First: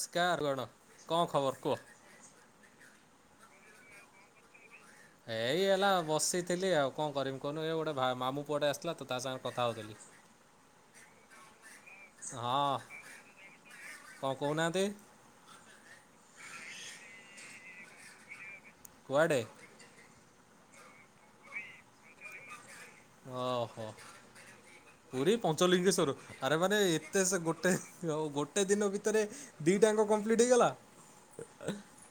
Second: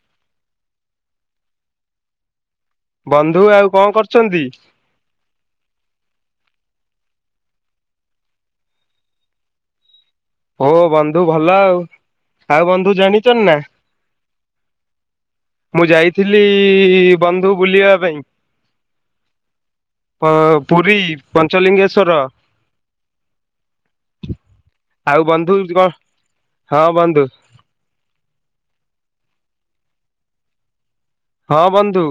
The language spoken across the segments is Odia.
ସ୍କାର୍ ଗଣ କଣ୍ ଖବର୍ କୁହ? ବନ୍ଧୁ ଆଉ କଁ କରୁଚନ୍ତି? ଏଇ ହେଲା ବସିଥିଲି ଆଉ କଣ କରିମି କହୁନୁ ଏ ଗୋଟେ ମାମୁଁ ପୁଅଟେ ଆସିଥିଲା ତ ତା ସାଙ୍ଗେ କଥା ହଉଥିଲି। ଓ ବନ୍ଧୁ ଭଲ ଆଉ। ଆଉ ହଁ ବନ୍ଧୁ ଜାଣିଚନି ନା। କଣ କହୁନାହାନ୍ତି ମୁଁ ଯାଇଥିଲି ବନ୍ଧୁ ବୁଲିବା ପାଇଁ। କୁଆଡ଼େ? ହଁ, ହଁ ପୁରୀ ପଞ୍ଚଲିଙ୍ଗେଶ୍ଵର। ଓହୋ ଆଉ ପୁରୀ ବନ୍ଧୁ କଣ ପଞ୍ଚଲିଙ୍ଗେଶ୍ୱର ଆରେ ମାନେ ହଁ ବନ୍ଧୁ ଏତେ ସେ ଗୋ ଟେ ହଉ ଗୋଟେ ଦିନ ଭିତରେ ଦିଟାଙ୍କ କମ୍ପ୍ଲିଟ ହେଇଗଲା? ହଁ ବନ୍ଧୁ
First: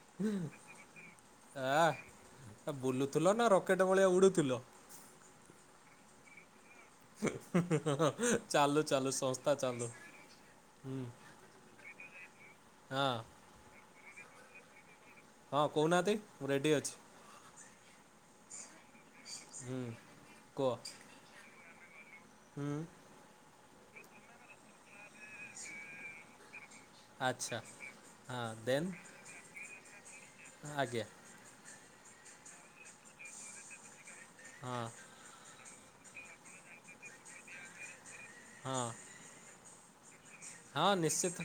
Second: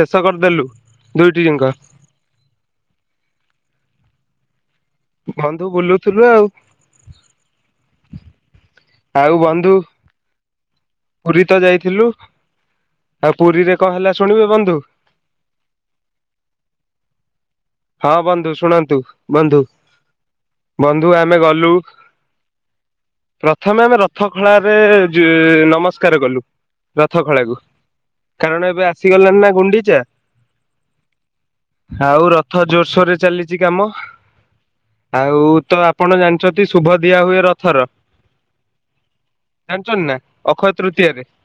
ଶେଷ କରିଦେଲୁ ଦୁଇଟି ଜିଙ୍କ। ଏ ବୁଲୁଥିଲ ନା ରକେଟ୍ ଭଳିଆ ଉଡ଼ୁଥିଲ? ବନ୍ଧୁ ବୁଲୁଥିଲୁ ଆଉ। ଚାଲୁ ଚାଲୁ ଆଉ ସଂସ୍ଥା ବନ୍ଧୁ ଚାଲୁ। ହୁଁ ପୁରୀ ତ ଯାଇଥିଲୁ। ହଁ ଆଉ ପୁରୀରେ କଣ ହେଲା ଶୁଣିବେ ବନ୍ଧୁ? ହଁ କହୁନାହାନ୍ତି ମୁଁ ରେଡ଼ି ଅଛି। ହଁ ବନ୍ଧୁ ଶୁଣନ୍ତୁ ବନ୍ଧୁ। ହୁଁ କୁହ। ବନ୍ଧୁ ଆମେ ଗଲୁ ହୁଁ। ପ୍ରଥମେ ଆମେ ରଥ ଖଳାରେ ନମସ୍କାର କଲୁ ରଥ ଖଳା କୁ। ଆଚ୍ଛା ହଁ କାରଣ ଏବେ ଦେନ୍ ଆସିଗଲାଣି ନା ଗୁଣ୍ଡିଚା। ଆଜ୍ଞା ଆଉ ରଥ ଜୋରସୋର ରେ ଚାଲିଛି କାମ। ହଁ। ଆଉ ତ ଆପଣ ଜାଣିଚନ୍ତି ଶୁଭ ଦିଆ ହୁଏ ରଥର। ହଁ ଜାଣିଛନ୍ତି ନା ଅକ୍ଷୟ ହଁ ତୃତୀୟାରେରେ। ନିଶ୍ଚିତ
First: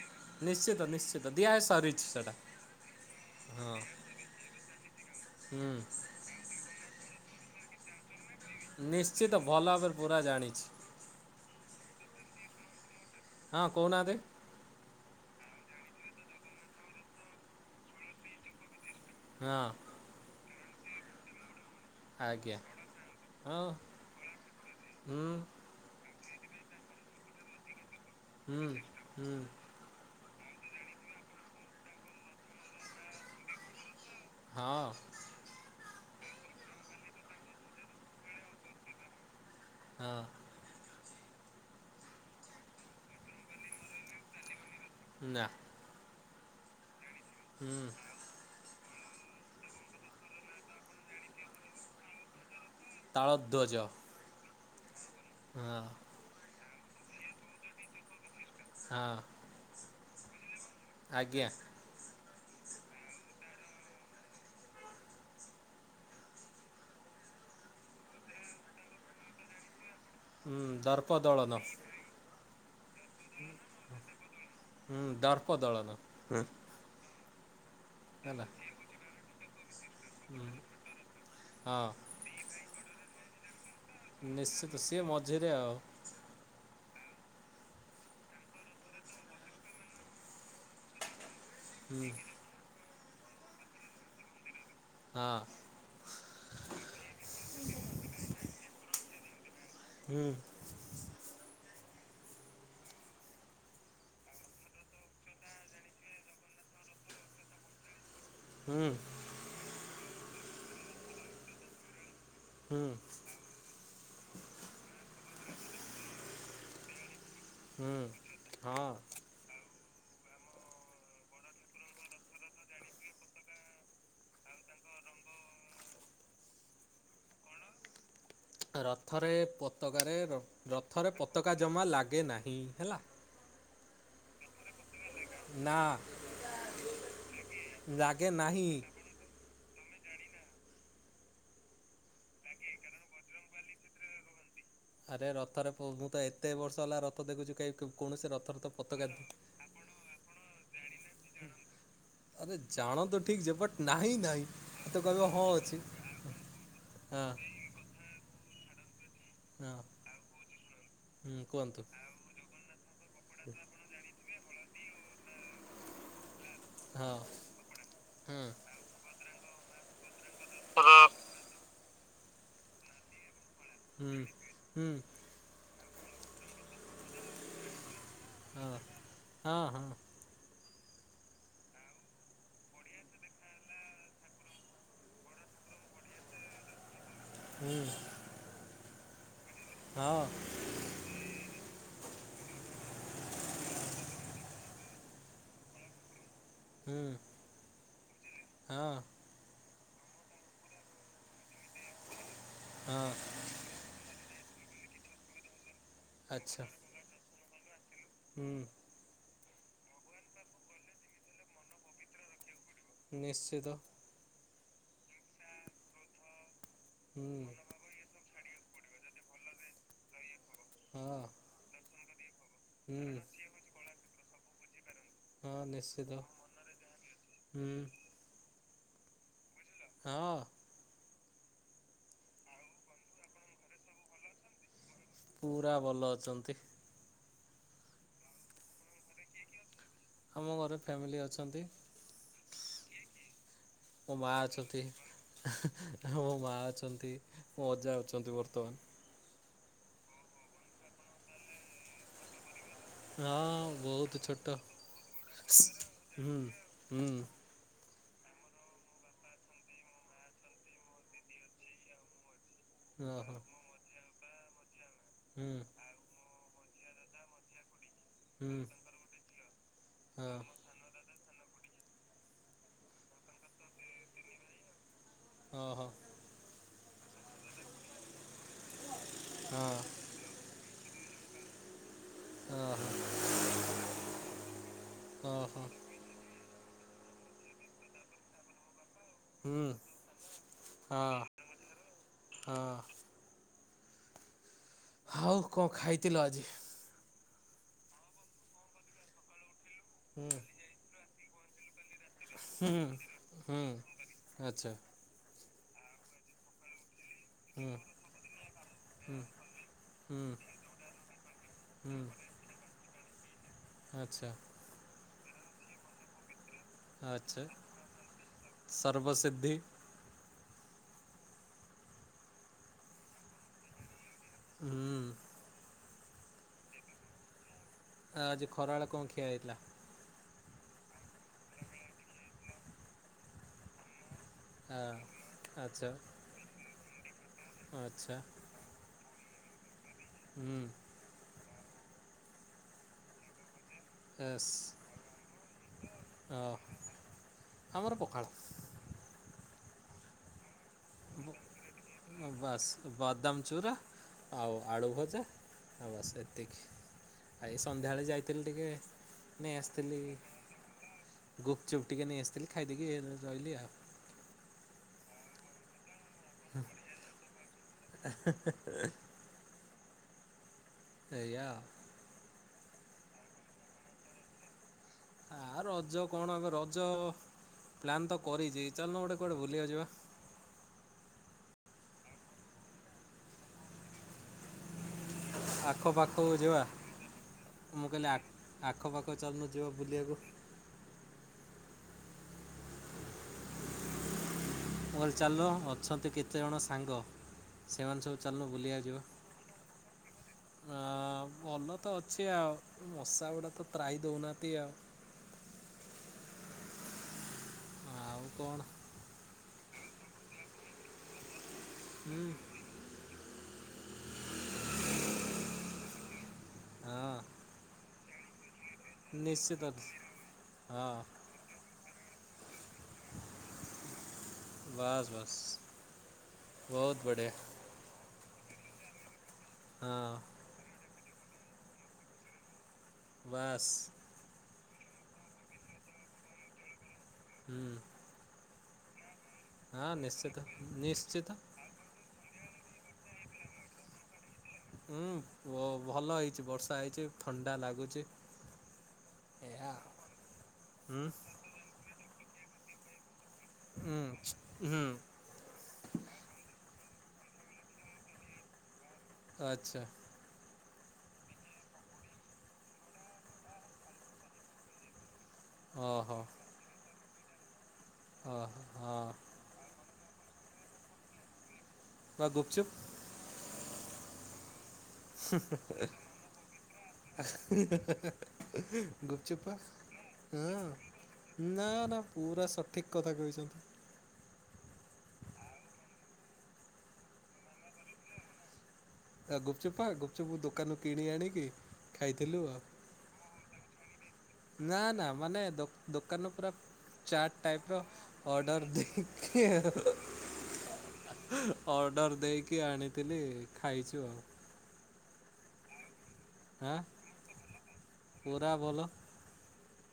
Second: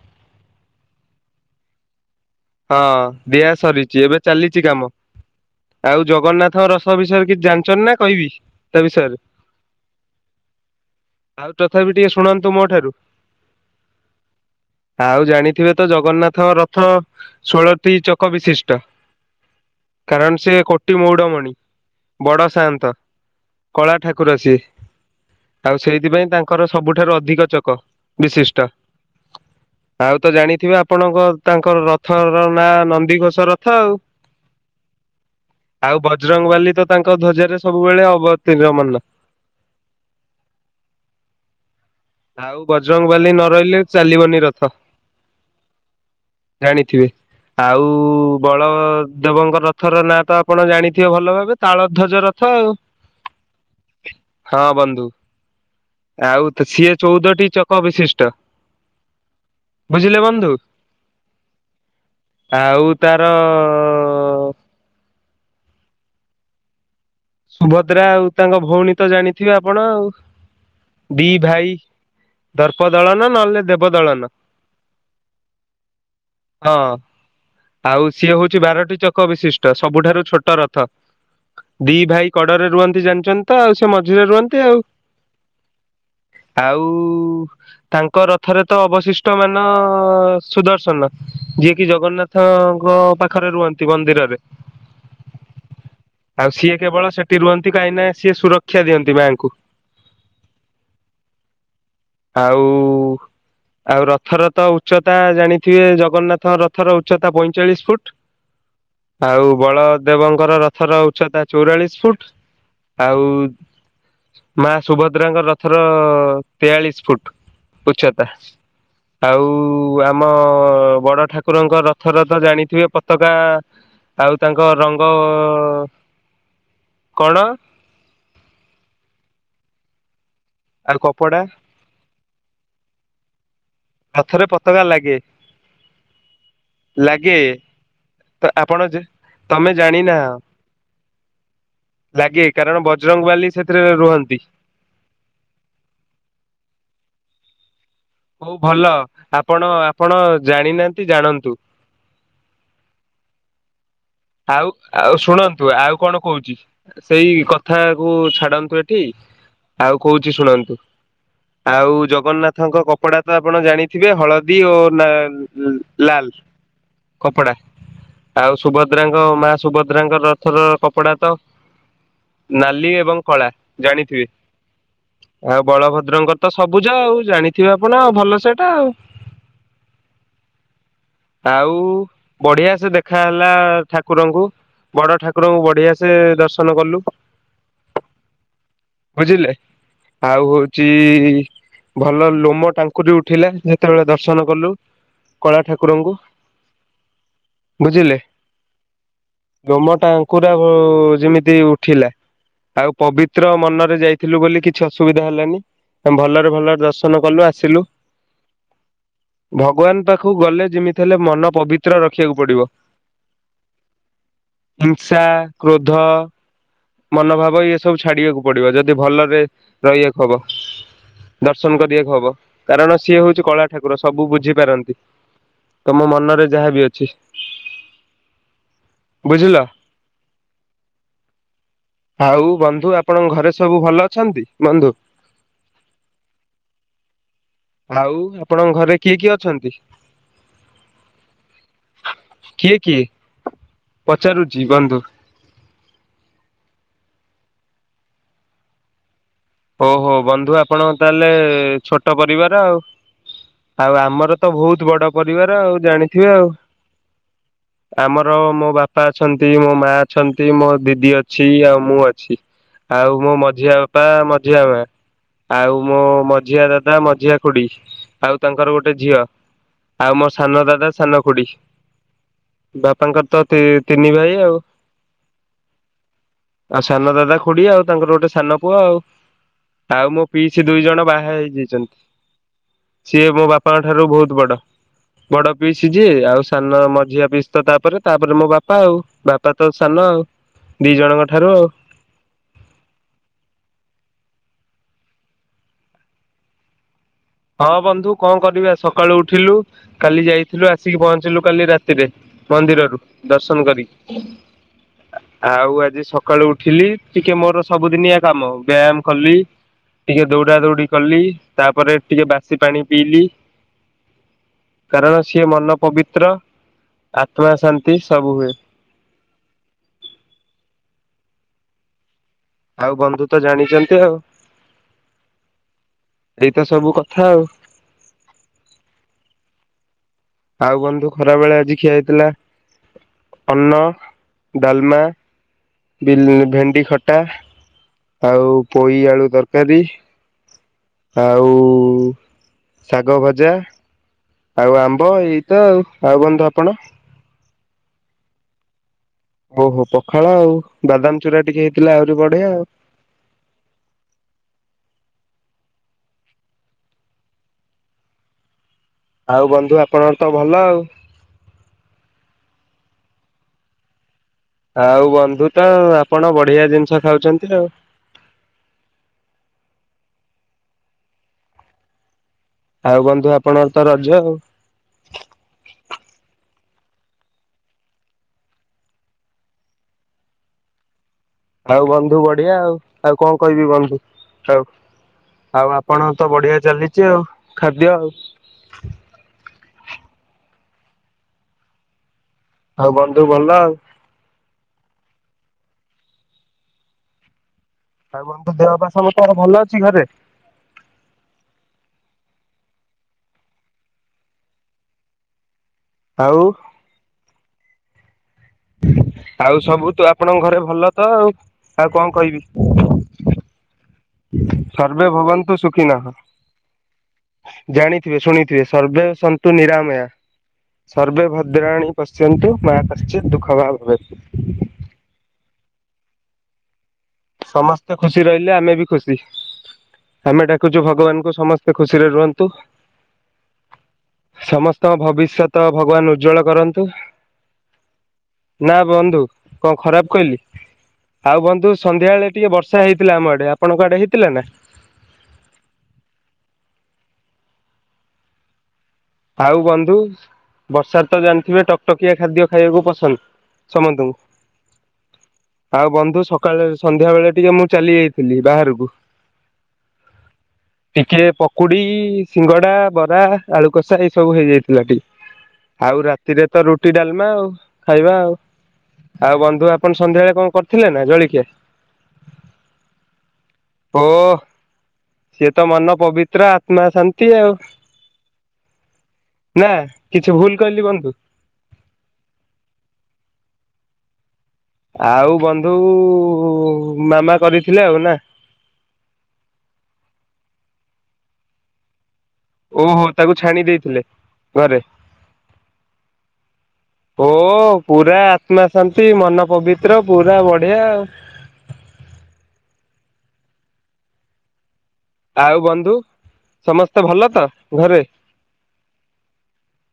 ନିଶ୍ଚିତ ନିଶ୍ଚିତ ଦିଆ ସରିଛି ସେଟା। ହଁ ଦିଆ ସରିଛି ଏବେ ଚାଲିଛି କାମ ହୁଁ ଆଉ ଜଗନ୍ନାଥଙ୍କ ରଥ ବିଷୟରେ କିଛି ଜାଣିଛନ୍ତି ନା କଇବି? ନିଶ୍ଚିତ ଭଲ ଭାବରେ ପୁରା ଜାଣିଛି। ଆଉ ତଥାପି ଟିକେ ଶୁଣନ୍ତୁ ମୋ ଠାରୁ। ହଁ କହୁନାହାନ୍ତି। ଆଉ ଜାଣିଥିବେ ତ ଜଗନ୍ନାଥଙ୍କ ରଥ ଷୋଳଟି ଚକ ବିଶିଷ୍ଟ। ହଁ। କାରଣ ସେ କୋଟି ମଉଡ ମଣି। ବଡ଼ ଆଜ୍ଞା ସାଆନ୍ତ। ହଁ କଳା ଠାକୁର ସିଏ। ହୁଁ ଆଉ ସେଇଥିପାଇଁ ତାଙ୍କର ସବୁଠାରୁ ଅଧିକ ଚକ ହୁଁ ବିଶିଷ୍ଟ। ହୁଁ ଆଉ ତ ଜାଣିଥିବେ ଆପଣଙ୍କ ତାଙ୍କର ରଥ ର ନାଁ ନନ୍ଦିଘୋଷ ରଥ ଆଉ। ହଁ। ଆଉ ବଜରଙ୍ଗବାଲି ତ ତାଙ୍କ ଧ୍ୱଜରେ ସବୁବେଳେ ଅବତୀଣମାନ। ହଁ। ଆଉ ବଜରଙ୍ଗ ବାଲି ନ ରହିଲେ ଚାଲିବନି ରଥ। ନା। ଜାଣିଥିବେ ହୁଁ ଆଉ ବଳ ଦେବଙ୍କ ରଥର ନାଁ ତ ଆପଣ ଜାଣିଥିବେ ଭଲ ଭାବେ ତାଳ ଧ୍ୱଜ ରଥ ଆଉ। ତାଳଧ୍ୱଜ। ହଁ ବନ୍ଧୁ। ହଁ। ଆଉ ତ ସିଏ ଚଉଦଟି ଚକ ବିଶିଷ୍ଟ। ହଁ। ବୁଝିଲେ ବନ୍ଧୁ? ଆଜ୍ଞା। ଆଉ ତାର ସୁଭଦ୍ରା ଆଉ ତାଙ୍କ ଭଉଣୀ ତ ଜାଣିଥିବେ ଆପଣ ଆଉ? ହୁଁ, ଦର୍ପଦଳନ। ଦର୍ପଦଳନ ନହେଲେ ଦେବଦଳନ। ହୁଁ ଦର୍ପଦଳନ ହଁ। ଆଉ ସିଏ ହଉଛି ବାରଟି ଚକ ବିଶିଷ୍ଟ, ସବୁଠାରୁ ଛୋଟ ରଥ। ହଁ ଦି ଭାଇ କଡରେ ରୁହନ୍ତି ଜାଣିଛନ୍ତି ତ ଆଉ, ସିଏ ମଝିରେ ରୁହନ୍ତି ନିଶ୍ଚିତ ଆଉ। ସିଏ ମଝିରେ ଆଉ ଆଉ ତାଙ୍କ ରଥରେ ତ ଅବଶିଷ୍ଟ ମାନ ଅ ସୁଦର୍ଶନ। ଯିଏକି ହୁଁ। ଜଗନ୍ନାଥଙ୍କ ପାଖରେ ରୁହନ୍ତି ମନ୍ଦିରରେ। ହଁ। ଆଉ ସିଏ କେବଳ ସେଠି ରୁହନ୍ତି, କାହିଁନା ସିଏ ସୁରକ୍ଷା ଦିଅନ୍ତି ମାଙ୍କୁ। ହୁଁ। ଆଉ ଆଉ ରଥର ତ ଉଚ୍ଚତା ଜାଣିଥିବେ, ଜଗନ୍ନାଥ ରଥର ଉଚ୍ଚତା ପଇଁଚାଳିଶ ଫୁଟ ହୁଁ। ଆଉ ବଳଦେବଙ୍କର ରଥର ଉଚ୍ଚତା ଚଉରାଳିଶ ଫୁଟ ହୁଁ ଆଉ ମା ସୁଭଦ୍ରାଙ୍କ ରଥର ତେୟାଳିଶ ଫୁଟ ହୁଁ ଉଚ୍ଚତା। ହଁ। ଆଉ ଆମ ବଡ ଠାକୁରଙ୍କ ରଥର ତ ଜାଣିଥିବେ ପତାକା ଆଉ ତାଙ୍କ ରଙ୍ଗ କଣ? ରଥରେ ପତକାରେ ଆଉ ରଥରେ କପଡା ପତାକା ଜମା ଲାଗେ ନାହିଁ ହେଲା। ରଥରେ ପତକା ଲାଗେ। ନା ଲାଗେ, ଲାଗେ ତ ନାହିଁ। ଆପଣ ଯେ ତମେ ଜାଣିନାହଁ। ଲାଗେ, କାରଣ ବଜରଙ୍ଗବାଲି ସେଥିରେ ରୁ-ରୁହନ୍ତି। ଆରେ ରଥରେ ମୁଁ, ମୁଁ ତ ଏତେ ବର୍ଷ ହେଲା ରଥ ଦେଖୁଛି କାଇଁ କୌଣସି ହଉ ରଥରେ ତ ଭଲ ପତକା ଆପଣ ଆପଣ ଜାଣିନାହାଁନ୍ତି ଜାଣନ୍ତୁ। ଆରେ ଜାଣନ୍ତୁ ଠିକ ଯେ ବଟ ନାହିଁ ନାଇଁ ଆଉ ଆଉ ଶୁଣନ୍ତୁ ଆଉ କଣ କହୁଛି, ହଁ ସେଇ କଥାକୁ ଛାଡନ୍ତୁ ଏଠି ହଁ ଆଉ କହୁଛି ଶୁଣନ୍ତୁ। ହୁଁ କୁହନ୍ତୁ ଆଉ ଜଗନ୍ନାଥଙ୍କ କପଡା ତ ଆପଣ ଜାଣି ଥିବେ ହଳଦୀ ଓ ନାଲ ଲାଲ ହଁ କପଡ଼ା ହୁଁ ଆଉ ସୁବଧ ଭଦ୍ରାଙ୍କ ମା ସୁଭଦ୍ରାଙ୍କ ରଥର କପଡ଼ା ତ ନାଲି ଏବଂ କଳା ହୁଁ। ଜାଣିଥିବେ। ହୁଁ ଆଉ ବଳଭଦ୍ରଙ୍କର ତ ସବୁଜ ଆଉ ଜାଣିଥିବେ ଆପଣ ଆଉ ଭଲସେ ହଁ ସେଟା ଆଉ। ହଁ ହଁ ଆଉ ବଢିଆ ସେ ଦେଖା ହେଲା ଠାକୁରଙ୍କୁ, ବଡ ଠାକୁରଙ୍କୁ ବଢିଆ ସେ ଦର୍ଶନ କଲୁ ହୁଁ। ବୁଝିଲେ, ହଁ ଆଉ ହ ଉଚି ଭଲ ଲୋମ ଟାଙ୍କୁରି ଉଠିଲା, ଯେତେବେଳେ ଦର୍ଶନ କଲୁ କଳା ଠାକୁରଙ୍କୁ। ହୁଁ ବୁଝିଲେ? ହଁ। ଲୋମଟାଙ୍କୁରା ବୁ ଯେମିତି ଉଠିଲା। ଆଉ ହଁ। ପବିତ୍ର ମନରେ ଯାଇଥିଲୁ ବୋଲି କିଛି ଅସୁବିଧା ହେଲାନି। ଭଲରେ ଆଚ୍ଛା ଭଲରେ ଦର୍ଶନ କଲୁ ଆସିଲୁ। ହୁଁ। ଭଗବାନ ପାଖକୁ ଗଲେ ଯେମିତି ହେଲେ ମନ ପବିତ୍ର ରଖିବାକୁ ପଡିବ। ନିଶ୍ଚିତ। ହିଂସା କ୍ରୋଧ ହୁଁ ମନୋଭାବ ଏଇ ସବୁ ଛାଡିବାକୁ ପଡିବ ଯଦି ଭଲରେ ରହିବାକୁ ହବ। ହଁ ଦର୍ଶନ କରିବାକୁ ହବ କାରଣ ହୁଁ ସିଏ ହୋଉଚି କଳା ଠାକୁର ସବୁ ବୁଝିପାରନ୍ତି। ହଁ ତମ ନିଶ୍ଚିତ ମନରେ ଯାହାବି ଅଛି ହୁଁ ବୁଝିଲ। ହଁ। ଆଉ ବନ୍ଧୁ ଆପଣଙ୍କ ଘରେ ସବୁ ଭଲ ଅଛନ୍ତି ବନ୍ଧୁ। ପୁରା ଭଲ ଅଛନ୍ତି। ଆଉ ଆପଣଙ୍କ ଘରେ କିଏ କିଏ ଅଛନ୍ତି? ଆମ ଘରେ ଫ୍ୟାମିଲି ଅଛନ୍ତି। କିଏ କିଏ ମୋ ମା ପଚାରୁଚି ଅଛନ୍ତି। ବନ୍ଧୁ। ମୋ ମା ଅଛନ୍ତି ମୋ ଅଜା ଅଛନ୍ତି ବର୍ତ୍ତମାନ। ଓ ହୋ ବନ୍ଧୁ ଆପଣ ତାହେଲେ ଛୋଟ ପରିବାର ଆଉ। ହଁ ଆଉ ବହୁତ ଆମର ଛୋଟ ତ ବୋହୁତ ବଡ ପରିବାର ଆଉ ଜାଣିଥିବେ ହୁଁ ଆଉ। ହୁଁ ଆମର ମୋ ବାପା ଅଛନ୍ତି ମୋ ମା ଅଛନ୍ତି ମୋ ଦିଦି ଅଛି ଆଉ ମୁଁ ଅଛି। ଆଉ ମୋ ଓହୋ ମଝିଆ ବାପା, ମଝିଆ ମା ହୁଁ ଆଉ ମୋ ମଝିଆ ଦାଦା, ମଝିଆ ଖୁଡି। ଆଉ ହୁଁ ତାଙ୍କର ଗୋଟେ ଝିଅ ଆଉ ମୋ ହଁ ସାନ ଦାଦା ସାନ ଖୋଡି। ବାପାଙ୍କର ତ ତିନି ଭାଇ ଆଉ। ହଁ, ହଁ। ଆଉ ସାନ ଦାଦା ଖୋଡି ଆଉ ତାଙ୍କର ଗୋଟେ ସାନ ପୁଅ ଆଉ। ହଁ। ଆଉ ମୋ ପିଇସି ଦୁଇ ଜଣ ବାହା ହେଇଯାଇଛନ୍ତି, ଓହୋ ସିଏ ମୋ ବାପାଙ୍କ ଠାରୁ ବୋହୁତ ବଡ। ବଡ ଓହୋ ପିଇସି ଯିଏ ଆଉ ସାନ ମଝିଆ ପିସ୍ ତ ତାପରେ ତାପରେ ମୋ ବାପା ଆଉ ବାପା ହୁଁ ତ ସାନ ଆଉ। ଦି ଜଣ ହଁ ମାତ୍ର। ହଁ। ଆଉ କଣ ଖାଇଥିଲ ଆଜି? ହଁ ବନ୍ଧୁ କଣ କରିବା ସକାଳୁ ଉଠିଲୁ କାଲି ହୁଁ ଯାଇଥିଲୁ ଆସିକି ପହଞ୍ଚିଲୁ କାଲି ରାତି ରେ ହୁଁ ମନ୍ଦିରରୁ ହୁଁ ଦର୍ଶନ କରି। ଆଚ୍ଛା। ଆଉ ଆଜି ସକାଳୁ ଉଠିଲି। ଟିକେ ମୋର ହୁଁ ସବୁଦିନିଆ କାମ ବ୍ୟାୟାମ ହୁଁ କଲି ହୁଁ ଟିକେ ଦୌଡା ଦୌଡି କଲି। ତାପରେ ହୁଁ ଟିକେ ବାସି ପାଣି ପିଇଲି। ଆଚ୍ଛା। କାରଣ ସିଏ ମନ ପବିତ୍ର ଆଚ୍ଛା ଆତ୍ମା ଶାନ୍ତି ସବୁ ହୁଏ। ସର୍ବସିଦ୍ଧି। ଆଉ ବନ୍ଧୁ ତ ଜାଣିଚନ୍ତି ଆଉ। ହୁଁ ଏଇତ ସବୁ କଥା ଆଉ। ଆଉ ଆଜି ଖରାବେଳେ କଣ ଖିଆ ହେଇଥିଲା? ଆଉ ବନ୍ଧୁ ଖରା ବେଳେ ଆଜି ଖିଆ ହେଇଥିଲା ଅନ୍ନ ହଁ ଡାଲମା, ଆଚ୍ଛା ବିଲ ଭେଣ୍ଡି ଖଟା ଆଚ୍ଛା ଆଉ ପୋଇ ଆଳୁ ତରକାରୀ। ହୁଁ। ଆଉ ଶାଗ ଭଜା। ଏସ୍ ଆଉ ଆମ୍ବ ଏଇତ ଆଉ ଆଉ ବନ୍ଧୁ ହଁ ଆପଣ। ଆମର ପଖାଳ। ଓହୋ ପଖାଳ ଆଉ ବାଦାମ ଚୁରା ଟିକେ ହେଇଥିଲା ଆହୁରି ବଢିଆ ଆଉ। ବଦାମ ଚୁରା ଆଉ ଆଳୁ ଭଜା ଆଉ ବାସ୍ ଏତିକି। ଆ ଏଇ ସନ୍ଧ୍ୟାବେଳେ ଯାଇଥିଲି ଟିକେ। ଆଉ ନେଇ ବନ୍ଧୁ ଆସଥିଲି ଆପଣଙ୍କର ତ ଭଲ ଆଉ ଗୁପଚୁପ ଟିକେ ନେଇ ଆସିଥିଲି ଖାଇଦେଇକି ଏ ର ରହିଲି ଆଉ। ଆଉ ବନ୍ଧୁ ତ ଆଉ ଆପଣ ବଢିଆ ଜିନିଷ ଖାଉଚନ୍ତି ଆଉ। [inaudible] ସେଇଆ। ଆଉ ବନ୍ଧୁ ଆପଣଙ୍କର ତ ରଜ ଆଉ। ଆ ରଜ କଣ ଏବେ ରଜ ପ୍ଲାନ୍ ତ କରିଚି ଚାଲୁନ ଗୋଟେ କୁଆଡେ ବୁଲିିବାକୁ ଯିବା। ଆଉ ବନ୍ଧୁ ବଢିଆ ଆଉ ଆଉ କଣ କହିବି ବନ୍ଧୁ ହୋଉ। ଆଉ ଆପଣଙ୍କ ତ ଆଖପାଖକୁ ବଢିଆ ଯିବା। ଚାଲିଚି ଆଉ ମୁଁ ଖାଦ୍ୟ କହିଲି ଆଉ। ଆଖପାଖ ଚାଲୁନ ଯିବ ବୁଲିବାକୁ। ଆଉ ବନ୍ଧୁ ଭଲ ଆଉ। ମୁଁ କହିଲି ଚାଲ ଅଛନ୍ତି କେତେଜଣ ସାଙ୍ଗ। ସେମାନେ ସବୁ ଆଉ ଚାଲୁନ ବନ୍ଧୁ ବୁଲିିବା ଦେହ ପା ଯିବା। ସମସ୍ତଙ୍କର ଭଲ ଅଛି ଘରେ ଆ ଭଲତ ଅଛି ଆଉ ମଶାଗୁଡ଼ା ତ ତ୍ରାହି ଦୋଉନାହାନ୍ତି ଆଉ। ଆଉ। ଆଉ କଣ? ଆଉ ସବୁ ତୁ ଆପଣଙ୍କ ଘରେ ଭଲ ତ ଆଉ, ଆଉ କଣ ହୁଁ କହିବି? ସର୍ବେ ଭବନ୍ତୁ ସୁଖିନଃ। ହଁ। ଜାଣିଥିବେ ଶୁଣିଥିବେ ସର୍ବେ ସନ୍ତୁ ନିଶ୍ଚିତ ନିରାମୟା ହଁ ସର୍ବେ ଭଦ୍ରାଣୀ ପଶ୍ୟନ୍ତୁ ମା କଶ୍ଚିତ୍ ଦୁଃଖ ବା ଭବେତ୍। ବାସ୍ ବାସ୍ ବୋହୁତ ବଢ଼ିଆ। ସମସ୍ତେ ଖୁସି ରହିଲେ ଆମେ ବି ଖୁସି ହଁ ଆମେ ଡାକୁଚୁ ଭ ଭଗବାନଙ୍କୁ ସମସ୍ତେ ଖୁସିରେ ରୁହନ୍ତୁ। ବାସ୍ ସମସ୍ତଙ୍କ ଭବିଷ୍ୟତ ଭଗବାନ ଉଜ୍ବଳ କରନ୍ତୁ। ହୁଁ। ନା ବନ୍ଧୁ କଣ ହଁ ଖରାପ ନିଶ୍ଚିତ କହିଲି ନିଶ୍ଚିତ ଆଉ ବନ୍ଧୁ ସନ୍ଧ୍ୟାବେଳେ ଟିକେ ବର୍ଷା ହେଇଥିଲା ଆମ ଆଡ଼େ ଆପଣଙ୍କ ଆଡ଼େ ହେଇଥିଲା ନା? ଉଁ ୱ ଭଲହେଇଚି ବର୍ଷା ହେଇଚି ଥଣ୍ଡା ଲାଗୁଚି। ଆଉ ବନ୍ଧୁ ବର୍ଷା ହୁଁ ତ ଜାଣିଥିବେ ଟକଟକିଆ ଖାଦ୍ୟ ଖାଇବାକୁ ପସନ୍ଦ। ହୁଁ ସମନ୍ତଙ୍କୁ ହୁଁ ଆଉ ବନ୍ଧୁ ସକାଳେ ସନ୍ଧ୍ୟାବେଳେ ଟିକେ ମୁଁ ଚାଲିଯାଇଥିଲି ବାହାରକୁ। ଆଚ୍ଛା। ଟିକିଏ ପକୁଡି ସିଙ୍ଗଡା ବରା ଆଳୁ କଷା ଏଇସବୁ ହେଇଯାଇଥିଲା ଟି ଆଉ ଓହୋ ରାତିରେ ତ ରୁଟି ଡାଲମା ଆଉ। ଖାଇବା ଆଉ ଓ ହଁ। ଆଉ ବନ୍ଧୁ ଆପଣ ସନ୍ଧ୍ୟାବେଳେ କଣ କରିଥିଲେ ନା ଜଳିକିଆ? ବା ଗୁପଚୁପ୍। ଓ ସିଏ ତ ମନ ପବିତ୍ର ଆତ୍ମା ଶାନ୍ତି ଆଉ [inaudible] ଗୁପଚପ୍ ପା ନା କିଛି ଭୁଲ ଉଁ। କହିଲି ବନ୍ଧୁ ନା ନା ପୁରା ସଠିକ୍ କଥା କହିଚନ୍ତି। ଆଉ ବନ୍ଧୁ ଉ ମାମା କରିଥିଲେ ଆଉ ନା। ଗୁପଚୁପ୍ ପା ଗୁପଚୁପ ଦୋକାନରୁ କିଣି ଆଣିକି ଖାଇଥିଲୁ ଓହୋ ତାକୁ ଆଉ। ଛାଣି ଦେଇଥିଲେ ଘରେ ନା ନା ମାନେ ଦୋ ଦୋକାନର ପୁରା ଓ ଚାଟ ଟାଇପର ପୁରା ଆତ୍ମା ଅର୍ଡର ଶାନ୍ତି ମନ ଦେଇକି ପବିତ୍ର ପୁରା ବଢିଆ ଆଉ ଆଉ। ଅର୍ଡ଼ର ଦେଇକି ଆଣିଥିଲି ଖାଇଛୁ ଆଉ। ଆଉ ବନ୍ଧୁ ଆଁ ସମସ୍ତେ ଭଲ ତ ଘରେ? ପୁରା ଭଲ।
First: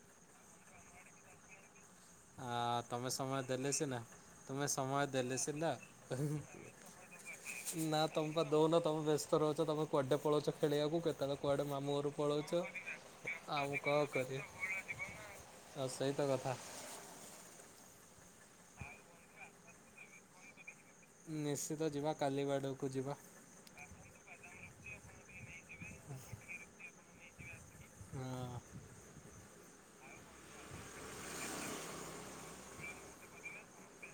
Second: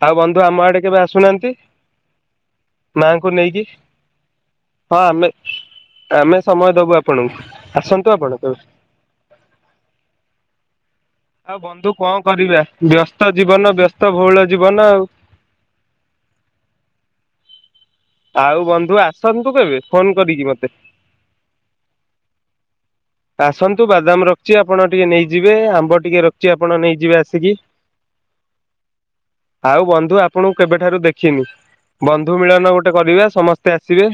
ଆଉ ବନ୍ଧୁ ଆମ ଆଡେ କେବେ ଆସୁନାହାନ୍ତି। ଆ ତମେ ମାଆଙ୍କୁ ସମୟ ନେଇକି ଦେଲେ ସିନା ତମେ ହଁ ସମୟ ଦେଲେ ସିନା। ଙ୍କୁ ଆସନ୍ତୁ ଆପଣ କେ ବେସ୍ତରେ ଅଛ, ତମେ କୁଆଡ଼େ ପଳଉଚ ଖେଳିବାକୁ ଆଉ ବନ୍ଧୁ କଣ କରିବା ବ୍ୟସ୍ତ ଜୀବନ ବ୍ୟସ୍ତ କେ ବହୁଳ [inaudible] ଜୀବନ ଆଉ। ଆଉ ସେଇତ କଥା। ଆଉ ବନ୍ଧୁ, ଆସନ୍ତୁ କେବେ ଫୋନ୍‌ କରିକି ମତେ। ନିଶ୍ଚିତ ଯିବା, କାଲିି ବାଡ଼କୁ ଯିବା। ଆସନ୍ତୁ ବାଦାମ୍ ରଖ୍ଚି ଆପଣ ଟିକେ ନେଇ ଯିବେ, ଆମ୍ବ ଟିକେ ରଖ୍ଚି ଆପଣ ନେଇ ଯିବେ ଆସିକି। ହଁ ଆଉ ବନ୍ଧୁ, ଆପଣଙ୍କୁ କେବେ ଠାରୁ ଦେଖିନି। ବନ୍ଧୁ ମିଳନ ଗୋ କରିବା, ସମସ୍ତେ ଆସିବେ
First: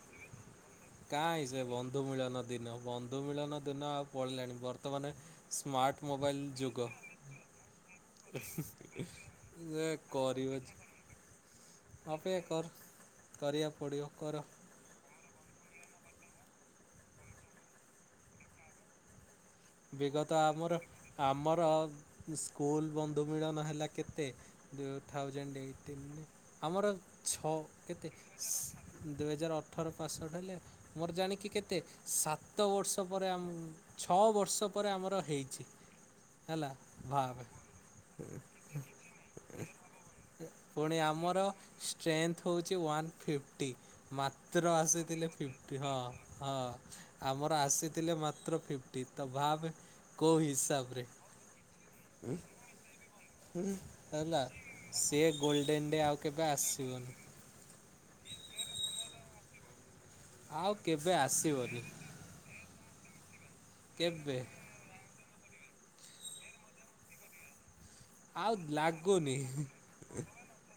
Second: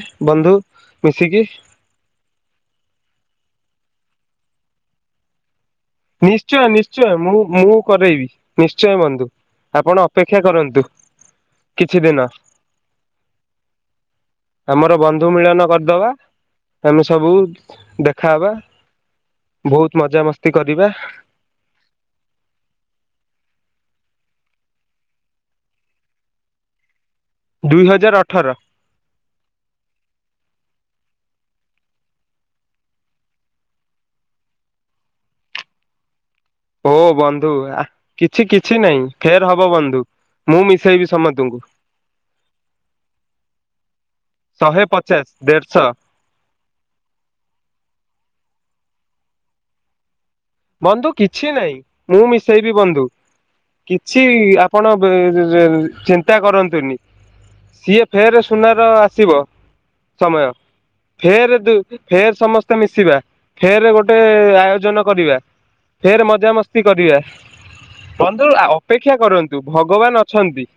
ମିଶିକି କାଇଁ ସେ ବନ୍ଧୁ ମିଳନ ଦିନ, ବନ୍ଧୁ ମିଳନ ଦିନ ଆଉ ଲାଣି। ବର୍ତ୍ତମାନେ ସ୍ମାର୍ଟ ନିଶ୍ଚୟ ମୋବାଇଲ୍‌ ଯୁଗ। ନିଶ୍ଚୟ ମୁଁ ମୁଁ କରେଇବି ନିଶ୍ଚୟ ବନ୍ଧୁ ଆପଣ ଅପେକ୍ଷା କରନ୍ତୁ। କିଛି ଦିନ [inaudible] ଆମର ବନ୍ଧୁ ମିଳନ କର୍ଦବା, ଆମେ ସବୁ ଦେଖାହବା। ବହୁତ ବିଗତ ମଜାମସ୍ତି ଆମର କରିବା ଆମର ସ୍କୁଲ୍‌ ବନ୍ଧୁ ମିଳନ ହେଲା। କେତେ ଥାଉଜେଣ୍ଟ୍ ଏଇଟିନ୍‌ରେ ଆମର ଛ ଦୁଇ କେତେ ହଜାର ଅଠର ଦୁଇ ହଜାର୍ ଅଠର ପାସ୍‌ ଆଉଟ୍ ହେଲେ ମୋର ଜାଣିକି କେତେ? ସାତ ବର୍ଷ ପରେ ଛଅ ବ ପରେ ଆମର ହେଇଛି। ଭାବେ ବନ୍ଧୁ କିଛି କିଛି ନାହିଁ, ଫେର୍ ହବ ବନ୍ଧୁ। ମୁଁ ଫୁଣି ମିଶେଇବି ଆମର ସମସ୍ତଙ୍କୁ ଷ୍ଟ୍ରେନ୍‌ଥ୍ ହଉଚି ୱାନ୍ ଫିଫ୍ଟି ତ୍ର ଶହେ ପଚାଶ ଆସିଥିଲେ ଫିପ୍ଟି ଦେଢଶହ ହଁ ହଁ। ଆମର ଆସିଥିଲେ ମାତ୍ର ଫିପ୍ଟି। ତ ଭାବେ କଉ ହି ବନ୍ଧୁ କିଛି ନାହିଁ, ମୁଁ ମିଶେଇବି ବନ୍ଧୁ। କିଛି ହେଲା ଆପଣ ସେ ଗୋଲ୍ଡେନରେ ଆଉ ଚିନ୍ତା କେବେ କରନ୍ତୁନି। ଆସିବନି। ସିଏ ଫେରେ ସୁନାର ଆସିବ ସମୟ। ଆଉ କେବେ ଆସିବନି ଫେର୍ ସମସ୍ତେ ମିଶିବା, ଫେରେ ଗୋଟେ କେବେ ଆୟୋଜନ କରିବା। ଫେରେ ମଜାମସ୍ତି କରିବା। ବନ୍ଧୁ ଆଉ ଅପେକ୍ଷା ଲାଗୁନି। କରନ୍ତୁ ଭଗବାନ୍‌ ଅଛନ୍ତି।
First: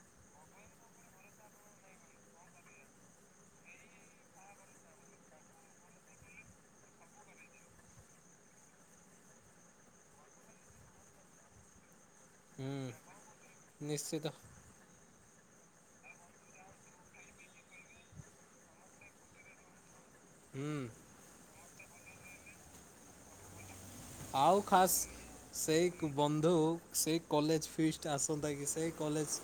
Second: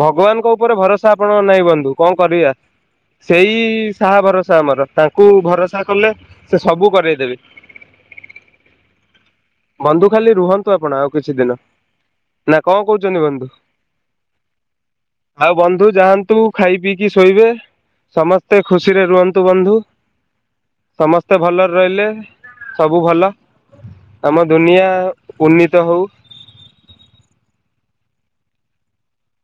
ଭଗବାନଙ୍କ ଉପରେ ଭରସା ଆପଣ ନାହିଁ ବନ୍ଧୁ, କ କରିବା? ସେଇ ସାହା ଭରସା ଆମର, ତାଙ୍କୁ ଭରସା କଲେ ସେ ସବୁ କରେଇ ଦେବେ। ବନ୍ଧୁ ଖାଲି ରୁହନ୍ତୁ ଆପଣ ଆଉ କିଛି ଦିନ। ନା ଙ୍କ ହୁଁ କହୁଚନ୍ତି ବନ୍ଧୁ? ନିଶ୍ଚିତ ଆଉ ବନ୍ଧୁ ଯାଆନ୍ତୁ, ଖାଇ ପିଇକି ଶୋଇବେ। ସମସ୍ତେ ଖୁସିରେ ରୁହନ୍ତୁ ବନ୍ଧୁ। ହଁ ସମସ୍ତେ ଭଲରେ ରଇଲେ ସବୁ ଭଲ। ଆଉ ଦୁନିଆ ଖାସ୍ ଉନ୍ନୀତ ହଉ। ସେଇ ବନ୍ଧୁ ସେଇ କଲେଜ୍‌ ଫିସ୍ ଟା ଆସନ୍ତା କି? ସେଇ କଲେଜ